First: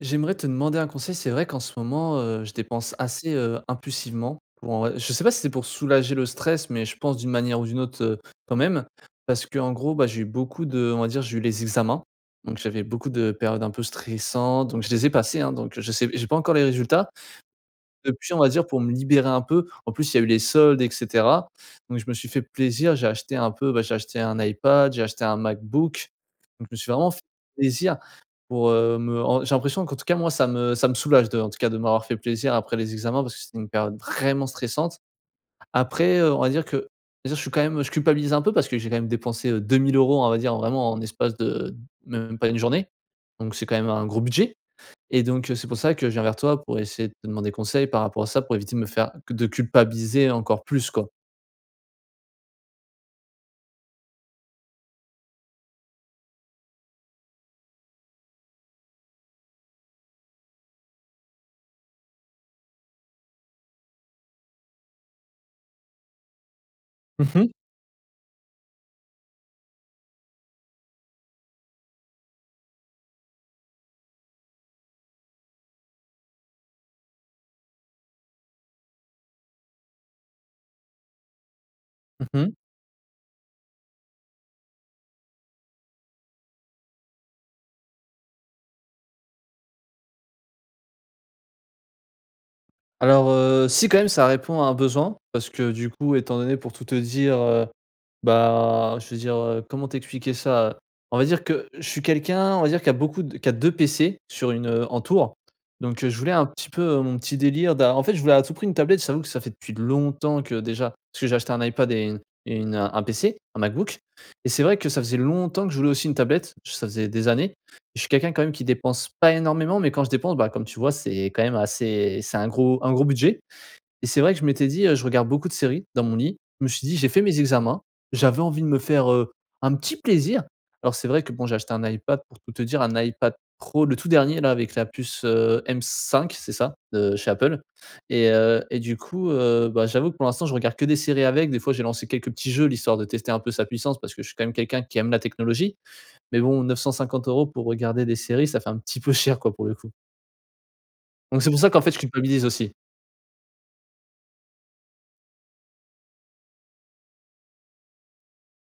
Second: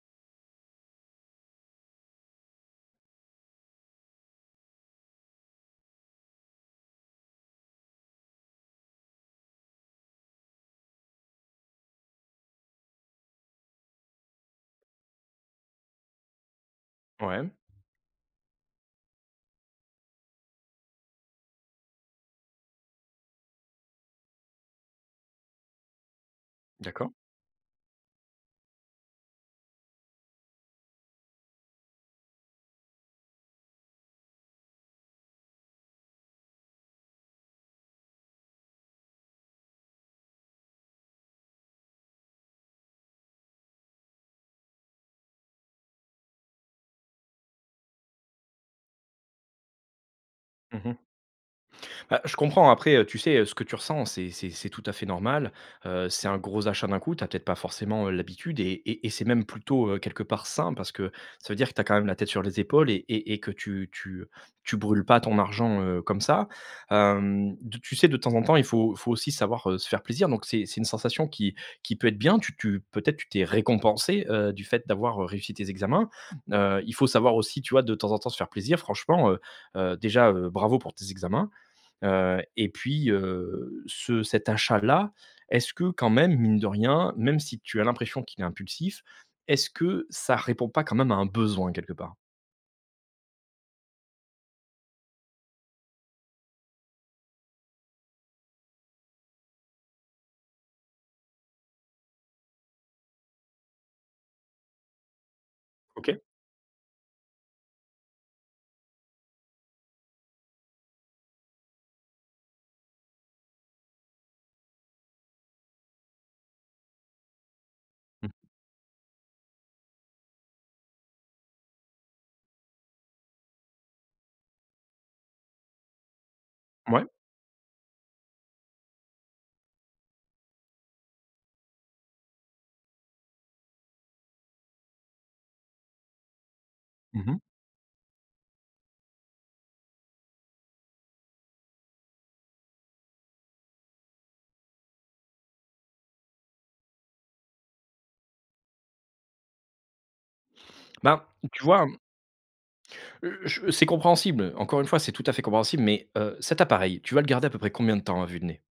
J'aimerais te demander un conseil. C'est vrai qu'en ce moment, je dépense assez, impulsivement pour en vrai je sais pas si c'est pour soulager le stress, mais je pense d'une manière ou d'une autre, quand même. Parce qu'en gros, bah, j'ai eu beaucoup de on va dire, j'ai eu les examens, donc j'avais beaucoup de périodes un peu stressantes, donc je les ai passées, hein, donc je sais j'ai pas encore les résultats, Ouais, depuis, on va dire, pour me libérer un peu, en plus, il y a eu les soldes et cetera, donc je me suis fait plaisir. J'ai acheté un peu, bah, j'ai acheté un iPad, j'ai acheté un MacBook, donc je me suis vraiment d'accord. fait plaisir pour, me en j'ai l'impression qu'en tout cas, moi, ça me soulage de en tout cas, de m'avoir fait plaisir après les examens parce que c'était une période vraiment stressante. Après, on va dire, je suis quand même je culpabilise un peu parce que j'ai quand même dépensé, 2 000 €, on va dire, vraiment en espace de même pas une journée, donc c'est quand même un gros budget. Et donc, c'est pour ça que je viens vers toi pour essayer de te demander conseil par rapport à ça, pour éviter de me faire de culpabiliser encore plus, Mmh quoi. Bah, je comprends. Après, tu sais, ce que tu ressens, c'est tout à fait normal. C'est un gros achat d'un coup. Tu as peut-être pas forcément, l'habitude et c'est même plutôt, quelque part sain parce que ça veut dire que tu as quand même la tête sur les épaules et que tu tu brûles pas ton argent, comme ça. Mmh mh. Hem, de Tu sais, de temps en temps, il faut aussi savoir, se faire plaisir. Donc c'est une sensation qui peut être bien. Tu tu peut-être tu t'es récompensé, du fait d'avoir, réussi tes examens. Il faut savoir aussi, tu vois, de temps en temps se faire plaisir. Franchement, déjà, bravo pour tes examens. Mmh. Et puis, ce cet achat-là, est-ce que quand même, mine de rien, même si tu as l'impression qu'il est impulsif, est-ce que ça répond pas quand même à un besoin quelque part? Alors, si quand même ça répond à un besoin, parce que du coup, étant donné pour tout te dire, bah, je veux dire, comment t'expliquer ça, on va dire que je suis quelqu'un, on va dire qui a beaucoup de qui a 2 PC sur une, en tour. Donc, je OK. voulais un petit peu, mon petit délire d'a en fait, je voulais à tout prix une tablette. J'avoue que ça fait depuis longtemps que déjà parce que j'ai acheté un iPad et une, un PC, un MacBook et c'est vrai que ça faisait longtemps que je voulais aussi une tablette. Ça faisait des années je suis Mmh. quelqu'un quand même qui dépense pas énormément, mais quand je dépense, bah, comme tu vois, c'est quand même assez c'est un gros budget et c'est vrai que je m'étais dit, je regarde beaucoup de séries dans mon lit. Je me suis dit: Ouais. «J'ai fait mes examens, j'avais envie de me faire, un petit plaisir». Alors c'est vrai que bon, j'ai acheté un iPad pour tout te dire, un iPad Pro, le tout dernier là avec la puce, M5, c'est ça? De chez Mmh Apple et du coup, bah, j'avoue que pour l'instant, je regarde que des séries avec. Des fois, j'ai lancé quelques petits jeux, l'histoire de tester un peu sa puissance parce que je suis quand même quelqu'un qui aime la technologie mais bon, 950 € pour regarder des séries, ça fait un petit peu cher, quoi, pour le coup. Ben, Donc c'est pour tu ça qu'en vois, fait, je culpabilise aussi. Je c'est compréhensible. Encore une fois, c'est tout à fait compréhensible, mais, cet appareil, tu vas le garder à peu près combien de temps à vue de nez?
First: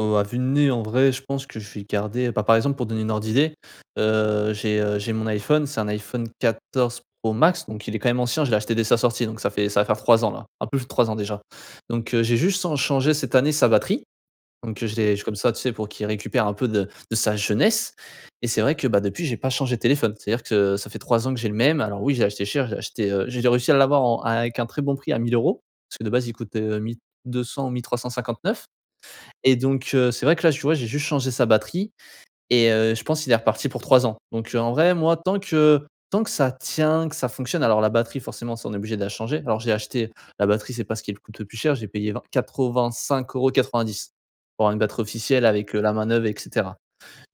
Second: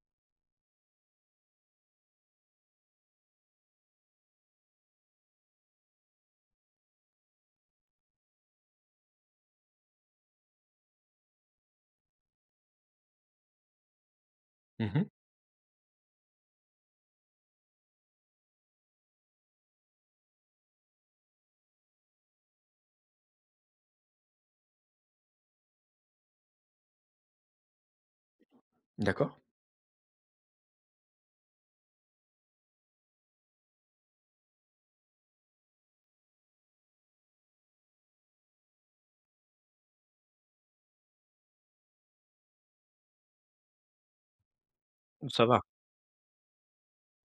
À vue de nez, en vrai, je pense que je vais garder bah, par exemple, pour donner une ordre d'idée, j'ai mon iPhone, c'est un iPhone 14 Pro Max, donc il est quand même ancien, je l'ai acheté dès sa sortie, donc ça fait ça va faire 3 ans là, un peu plus de 3 ans déjà. Donc j'ai juste en changé cette année sa batterie. Donc, je Mmh. l'ai je comme ça, tu sais, pour qu'il récupère un peu de sa jeunesse et c'est vrai que, bah, depuis, j'ai pas changé de téléphone. C'est-à-dire que ça fait 3 ans que j'ai le même. Alors oui, j'ai acheté cher, j'ai acheté, j'ai réussi à l'avoir en avec un très bon prix à 1 000 € parce que de base, il coûtait, 1200 ou 1359 D'accord. et donc, c'est vrai que là, tu vois, j'ai juste changé sa batterie et je pense qu'il est reparti pour 3 ans. Donc en vrai, moi, tant que ça tient, que ça fonctionne alors la batterie forcément ça on est obligé de la changer. Alors j'ai acheté la batterie c'est pas ce qui me coûte le plus cher, j'ai payé vingt 85,90 € pour avoir une batterie officielle Ça va. avec, la main neuve et cetera.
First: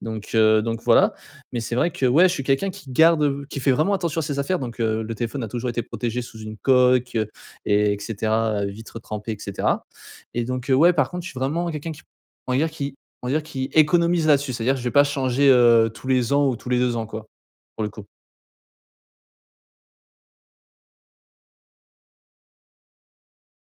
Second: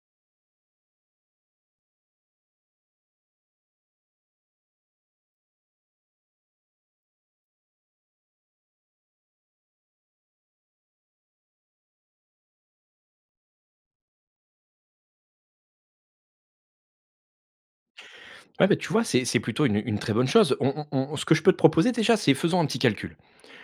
Donc voilà. Mais c'est vrai que, ouais, je suis quelqu'un qui garde, qui fait vraiment attention à ses affaires. Donc, le téléphone a toujours été protégé sous une coque, et etc, cetera, vitre trempée et cetera. Et donc, ouais, par contre, je suis vraiment quelqu'un qui on va dire qui on va dire qui économise là-dessus. C'est-à-dire que je vais pas changer, tous les ans ou tous les 2 ans, quoi, pour le coup. Ouais, bah, tu vois, c'est plutôt une très bonne chose. On ce que je peux te proposer déjà, c'est faisons un petit calcul.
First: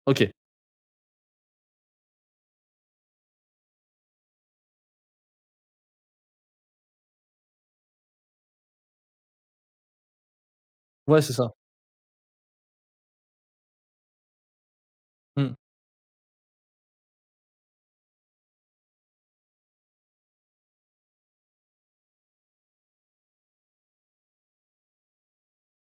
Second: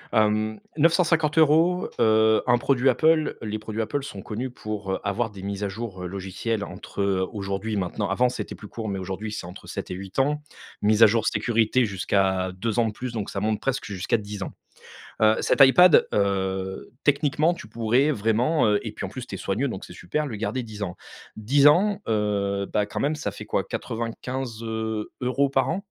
OK. 950 euros, un produit Apple, les produits Apple sont connus pour, avoir des mises à jour, logicielles entre, aujourd'hui et maintenant avant c'était plus court, mais aujourd'hui c'est entre 7 et 8 ans. Mise à Ouais, jour c'est ça. sécurité jusqu'à 2 ans de plus, donc ça monte presque jusqu'à 10 ans. Mmh. Cet iPad, techniquement tu pourrais vraiment, et puis en plus tu es soigneux donc c'est super, le garder 10 ans. 10 ans, bah, quand même ça fait quoi? 95 € par an?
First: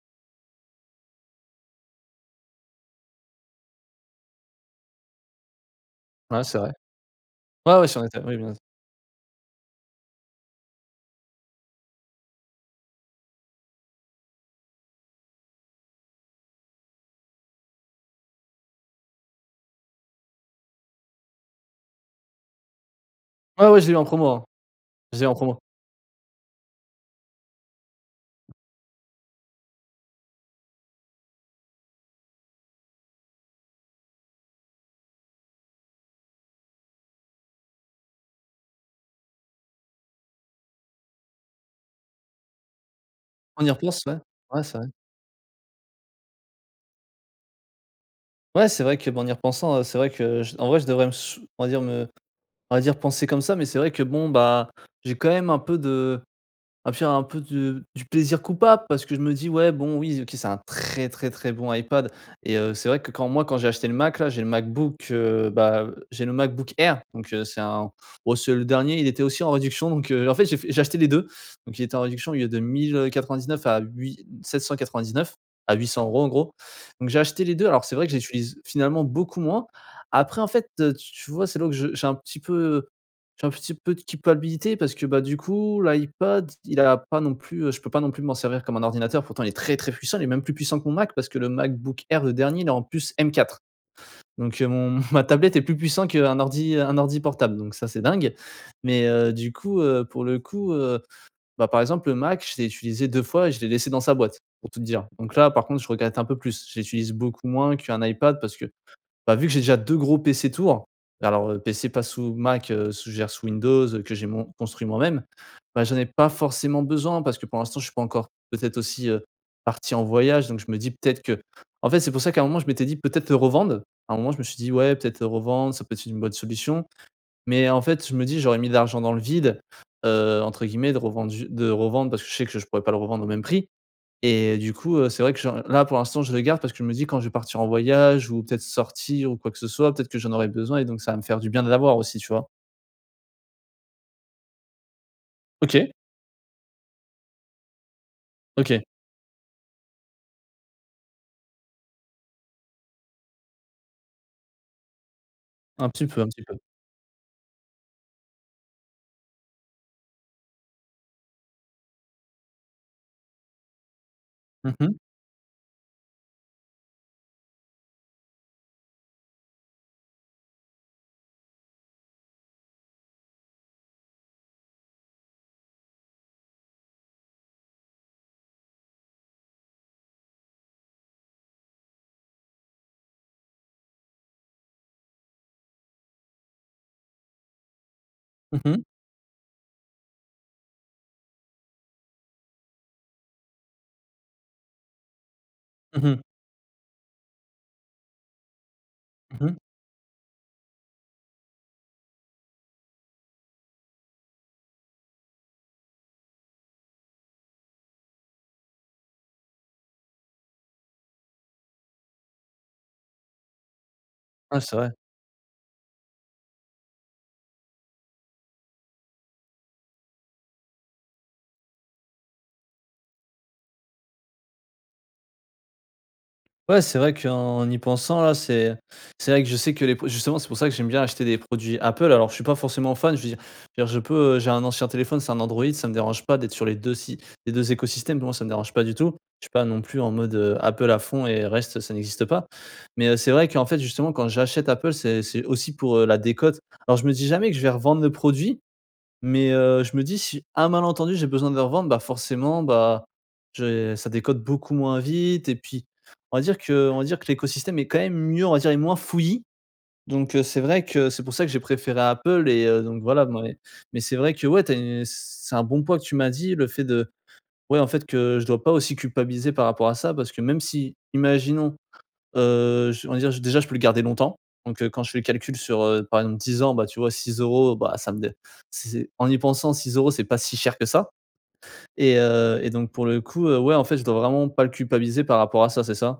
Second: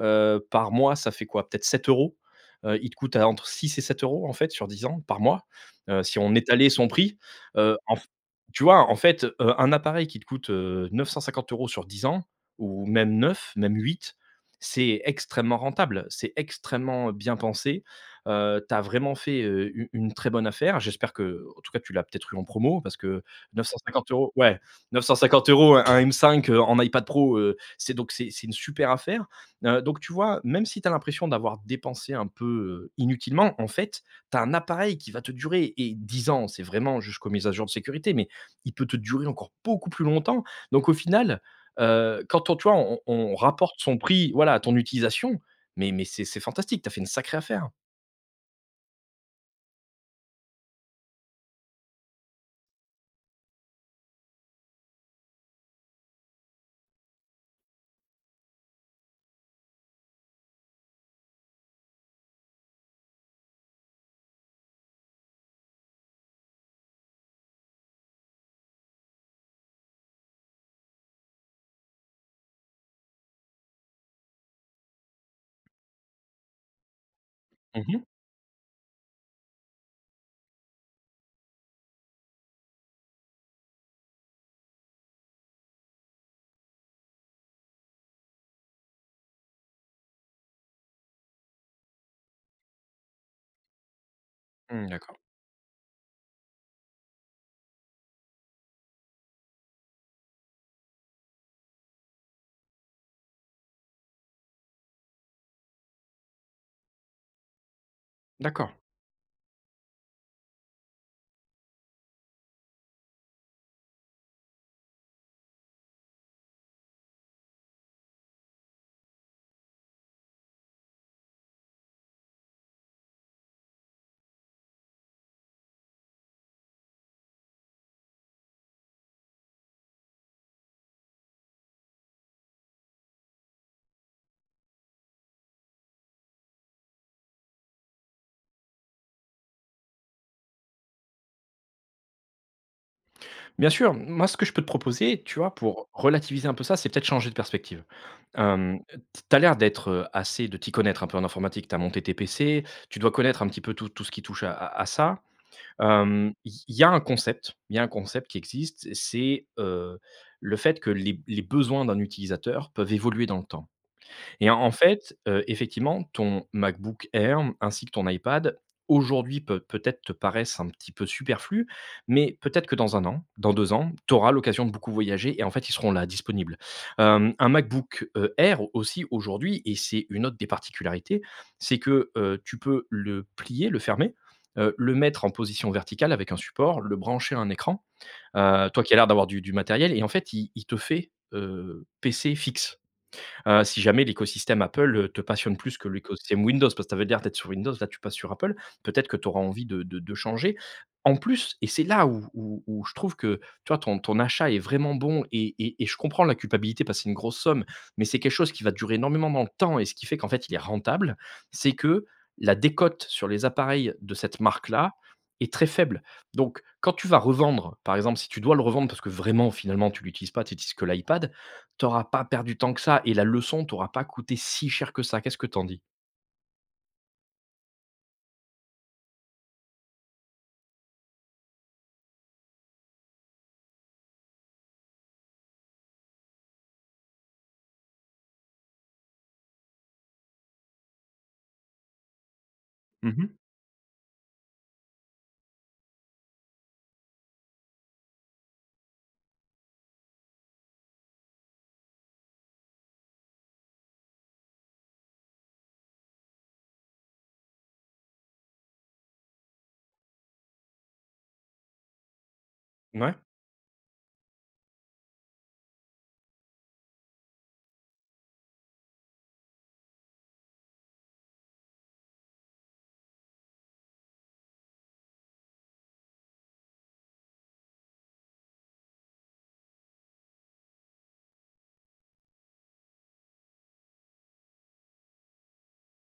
Par mois, ça fait quoi? Peut-être 7 euros. Il te coûte à entre 6 et 7 euros en fait sur 10 ans par mois, si on Ouais, c'est étalait vrai. son prix, Ouais, ouais, en sur f Insta, oui, bien sûr. tu vois? En fait, un appareil qui te coûte, 950 € sur 10 ans ou même 9 même huit, c'est extrêmement rentable, c'est extrêmement bien pensé, tu as vraiment fait, u une très bonne affaire. J'espère que en tout cas, tu l'as peut-être eu en promo parce que Ouais, 950 ouais, je l'ai eu en promo, euros hein. ouais, 950 Je l'ai eu en promo. euros un M5, en iPad Pro, c'est une super affaire. Donc tu vois, même si tu as l'impression d'avoir dépensé un peu, inutilement, en fait, tu as un appareil qui va te durer et 10 ans, c'est vraiment jusqu'aux mises à jour de sécurité, mais il peut te durer encore beaucoup plus longtemps. Donc au final, quand on tu vois, on On y rapporte son repense, ouais. prix, voilà, à Ouais, ton c'est vrai. utilisation, mais c'est fantastique, tu as fait une sacrée affaire. Ouais, c'est vrai que, bon en y repensant, c'est vrai que j en vrai, je devrais me sou on va dire me on va dire penser comme ça, mais c'est vrai que bon, bah, j'ai quand même un peu de un peu de du plaisir coupable parce que je me dis: «Ouais, bon, oui, OK, c'est un très, très, très bon iPad» et c'est vrai que quand moi, quand j'ai acheté le Mac, là, j'ai le MacBook, bah, j'ai le MacBook Air donc c'est un bon, c'est le dernier, il était aussi en réduction donc en fait j'ai acheté les 2 donc il était en réduction, au lieu de 1 099 à huit 799 à 800 € en gros donc j'ai acheté les 2 Mmh alors c'est mh. vrai que j'utilise finalement beaucoup moins. Après en fait, tu vois, c'est là où je j'ai un petit peu, j'ai un petit peu de culpabilité parce que, bah, du coup, l'iPad, il a pas non plus, je peux pas non plus m'en servir comme un ordinateur. Pourtant, il est très, très puissant. Il est même plus puissant que mon Mac parce que le MacBook Air, le dernier, il est en plus M4. Donc, Mmh, mon d'accord. ma tablette est plus puissant qu'un ordi portable. Donc ça, c'est dingue. Mais, du coup, pour le coup, bah, par exemple, le Mac, je l'ai utilisé 2 fois et je l'ai laissé dans sa boîte, pour tout te dire. Donc là, par contre, je regrette un peu plus. Je l'utilise beaucoup moins qu'un iPad parce que D'accord. bah, vu que j'ai déjà 2 gros PC tours, alors, PC pas sous Mac, sous je gère sous Windows, que j'ai mon construit moi-même, bah, j'en ai pas forcément besoin parce que pour l'instant, je suis pas encore peut-être aussi, parti en voyage donc je me dis peut-être que en fait, c'est pour ça qu'à un moment, je m'étais dit: «Peut-être le revendre». À un moment, je me suis dit: «Ouais, peut-être le revendre, ça peut être une bonne solution» mais en fait, je me dis: «J'aurais mis de l'argent dans le vide», entre guillemets, de revendre ju de revendre parce que je sais que je pourrais pas le revendre au même prix et du coup, c'est vrai que j'en là, pour l'instant, je le garde parce que je me dis: «Quand je vais partir en voyage ou peut-être sortir ou quoi que ce soit, peut-être que j'en aurai besoin et donc ça va me faire du bien de l'avoir aussi», tu vois? Bien sûr, moi, ce que je peux te proposer, tu vois, OK, pour relativiser un peu ça, c'est peut-être changer de perspective. Hem, OK, Tu as l'air d'être, assez de t'y connaître un peu en informatique, tu as monté tes PC, tu dois connaître un petit peu tout ce qui touche à ça. un petit peu, un Hem, petit il peu. Il y a un concept qui existe, c'est, le fait que les besoins d'un utilisateur peuvent évoluer dans le temps. Et en Mmh mh. fait, effectivement, ton MacBook Air ainsi que ton iPad, aujourd'hui, peut-être te paraissent un petit peu superflus, mais peut-être que dans un an, dans 2 ans, tu auras l'occasion de beaucoup voyager et en fait, ils seront là, disponibles. Un MacBook, Air aussi, aujourd'hui et c'est une autre des particularités, c'est que, tu peux le plier, le fermer, le mettre en position verticale avec un support, le brancher à un écran. Mmh mh. Toi qui as l'air d'avoir du matériel et en fait, il te fait, PC fixe. Si jamais l'écosystème Apple, te passionne plus que Mmh. l'écosystème Windows, parce que tu avais l'air d'être sur Windows, là tu passes sur Apple, peut-être que tu auras Mmh. envie de changer. En plus et c'est là où je trouve que, tu vois, ton achat est vraiment bon et je comprends la culpabilité parce que c'est une grosse somme, mais c'est quelque chose qui va durer énormément dans le temps et ce qui fait qu'en fait il est rentable, c'est que la décote sur les appareils de cette Ouais, c'est vrai. marque-là est très faible. Donc quand tu vas revendre, par exemple, si tu dois le revendre parce que vraiment finalement tu l'utilises pas, tu utilises que l'iPad, t'auras pas perdu tant que ça et la leçon t'aura pas coûté si cher que ça. Qu'est-ce que t'en dis? Ouais, c'est vrai qu'en y pensant là, c'est vrai que je sais que les pro justement, c'est pour ça que j'aime bien acheter des produits Apple. Alors je suis pas forcément fan, je veux dire je veux dire je peux, j'ai un ancien téléphone, c'est un Android, ça me dérange pas d'être sur les 2 si les 2 écosystèmes, pour moi ça me dérange pas du tout. Je suis pas non plus en mode, Apple à fond et reste, ça n'existe pas. Mais, c'est vrai qu'en fait, justement, quand j'achète Apple, c'est aussi pour, la décote. Alors je me dis jamais que je vais revendre le produit, mais, je me dis si un malentendu, j'ai besoin de le revendre, bah, forcément, bah, je ça décode beaucoup moins vite et puis on va dire que l'écosystème est quand même mieux, on va dire, est moins fouillis. Donc, c'est vrai que c'est pour ça que j'ai préféré Apple et donc Ouais. voilà, moi, mais c'est vrai que ouais, tu une c'est un bon point que tu m'as dit, le fait de ouais, en fait, que je dois pas aussi culpabiliser par rapport à ça parce que même si, imaginons je on va dire, je- déjà, je peux le garder longtemps. Donc, quand je fais le calcul sur, par exemple 10 ans, bah, tu vois 6 € bah, ça me dé c'est en y pensant 6 € c'est pas si cher que ça et donc pour le coup, ouais, en fait, je dois vraiment pas le culpabiliser par rapport à ça, c'est ça?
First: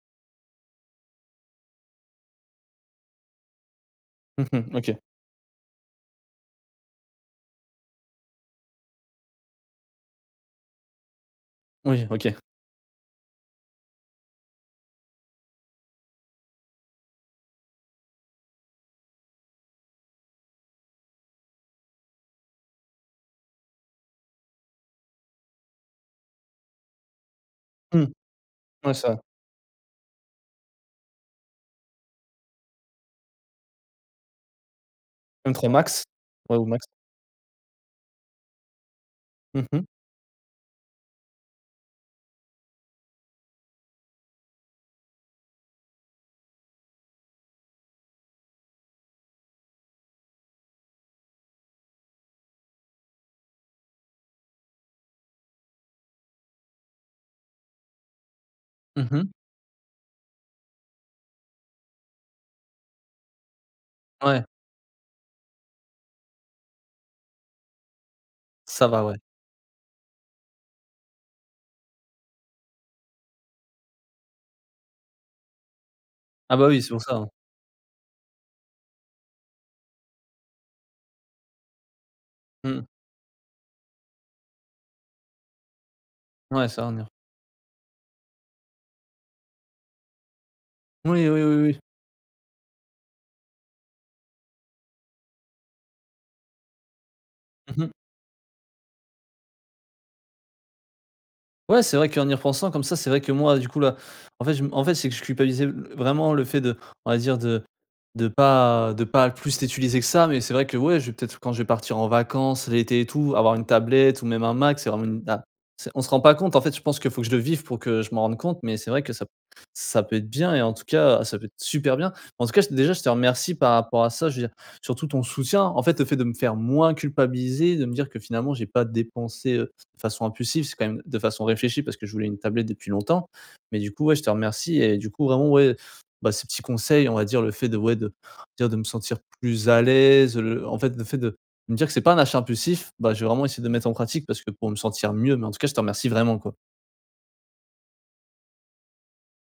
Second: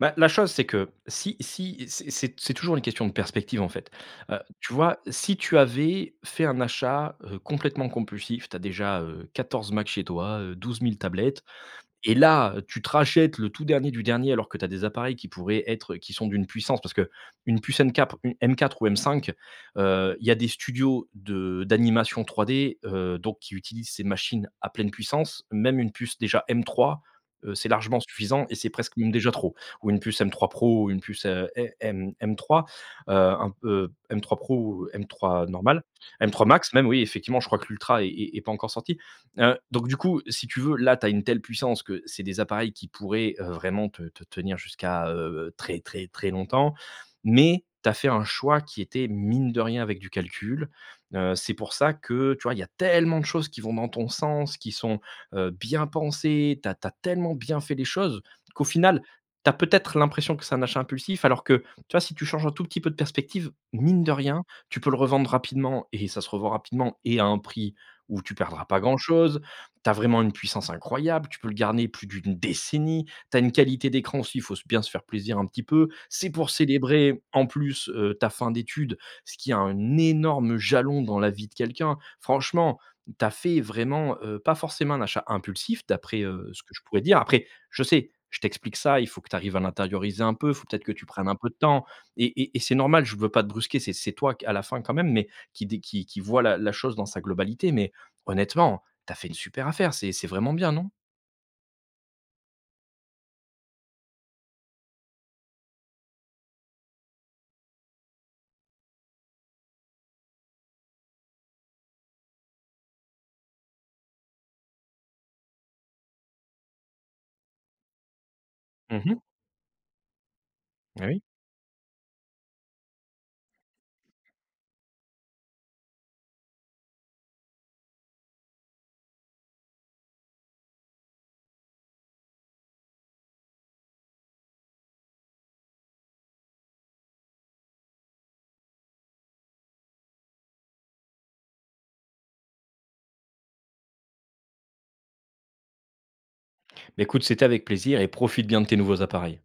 Bah, la chose, c'est que si si c'est toujours une question de perspective, en fait. Tu Mmh. OK. vois, si tu avais fait un achat, complètement compulsif, tu as déjà, 14 Macs chez toi, 12 000 tablettes. Oui, Et OK. là, tu te rachètes le tout dernier du dernier alors que tu as des appareils qui pourraient être qui sont d'une puissance parce que une puce M4 ou M5, il y a des studios de d'animation 3D, donc qui utilisent ces machines à pleine puissance. Même une puce déjà M3, c'est largement Mmh, suffisant et c'est ouais, presque même ça déjà trop. Ou une puce M3 Pro ou une puce, M M M3, un M3 Pro ou M3 m trois normal, max, M3 ouais, ou max max. même, oui, effectivement, je crois que l'ultra est pas encore sorti. Mmh mh. Donc du coup, si tu veux, là, tu as une telle puissance que c'est des appareils qui pourraient, vraiment te tenir jusqu'à, très, très, très longtemps. Mais tu as fait un choix qui était, mine de rien, avec du calcul. C'est pour ça que, tu vois, il y a tellement de choses qui vont dans ton sens, qui sont, bien pensées. Tu as tellement bien fait les choses qu'au final, Mmh. tu as peut-être l'impression que c'est un achat impulsif alors que, tu vois, si tu changes un tout petit peu de perspective, mine de Ouais, rien, tu peux le revendre rapidement et ça se revend rapidement et à un prix où tu perdras pas ça va, ouais. grand-chose. Tu as vraiment une puissance incroyable, tu peux le garder plus d'une décennie. Tu as une qualité d'écran aussi, il faut bien se faire plaisir un petit peu. C'est pour Ah bah, oui, c'est pour ça, célébrer hein. en plus ta fin d'études, ce qui a un énorme jalon dans la vie de quelqu'un. Franchement, Mmh. tu as fait vraiment pas forcément un achat impulsif, d'après ce Ouais, que je ça va pourrais venir. dire. Après, je t'explique ça, il faut que tu arrives à l'intérioriser un peu, il faut peut-être que tu Oui, prennes un oui, peu oui, de oui. temps. Et c'est normal, je veux pas te brusquer, c'est toi à la fin quand même, mais qui, qui voit la chose dans sa globalité. Mmh. Mais honnêtement, t'as fait une super affaire, c'est vraiment bien, non? Ouais, c'est vrai qu'en y repensant comme ça, c'est vrai que moi, du coup, là, en fait, je m en fait, c'est que je culpabilisais vraiment le fait de on va dire de pas plus l'utiliser que ça, mais c'est vrai que, ouais, je vais peut-être quand je vais partir en vacances l'été et tout, avoir une tablette ou même un Mac, c'est vraiment une ah, c'est on se rend pas compte. En fait, je pense qu'il faut que je le vive pour que je m'en rende compte, mais c'est vrai Mmh que mh. ça ça peut être bien et en tout Eh oui. cas, ça peut être super bien. En tout cas, je déjà, je te remercie par rapport à ça, je veux dire, surtout ton soutien. En fait, le fait de me faire moins culpabiliser, de me dire que finalement j'ai pas dépensé, de façon impulsive, c'est quand même de façon réfléchie parce que je voulais une tablette depuis longtemps. Mais du coup, ouais, je te remercie et du coup, vraiment, ouais, bah, ces petits conseils, on va dire, le fait de, ouais, de, dire de me sentir plus à l'aise, le- en fait, le fait de me dire que c'est pas un achat impulsif, bah, je vais vraiment essayer de mettre en pratique parce que pour me sentir mieux. Mais en tout cas, je te remercie vraiment, quoi. Bah, écoute, c'était avec plaisir et profite bien de tes nouveaux appareils.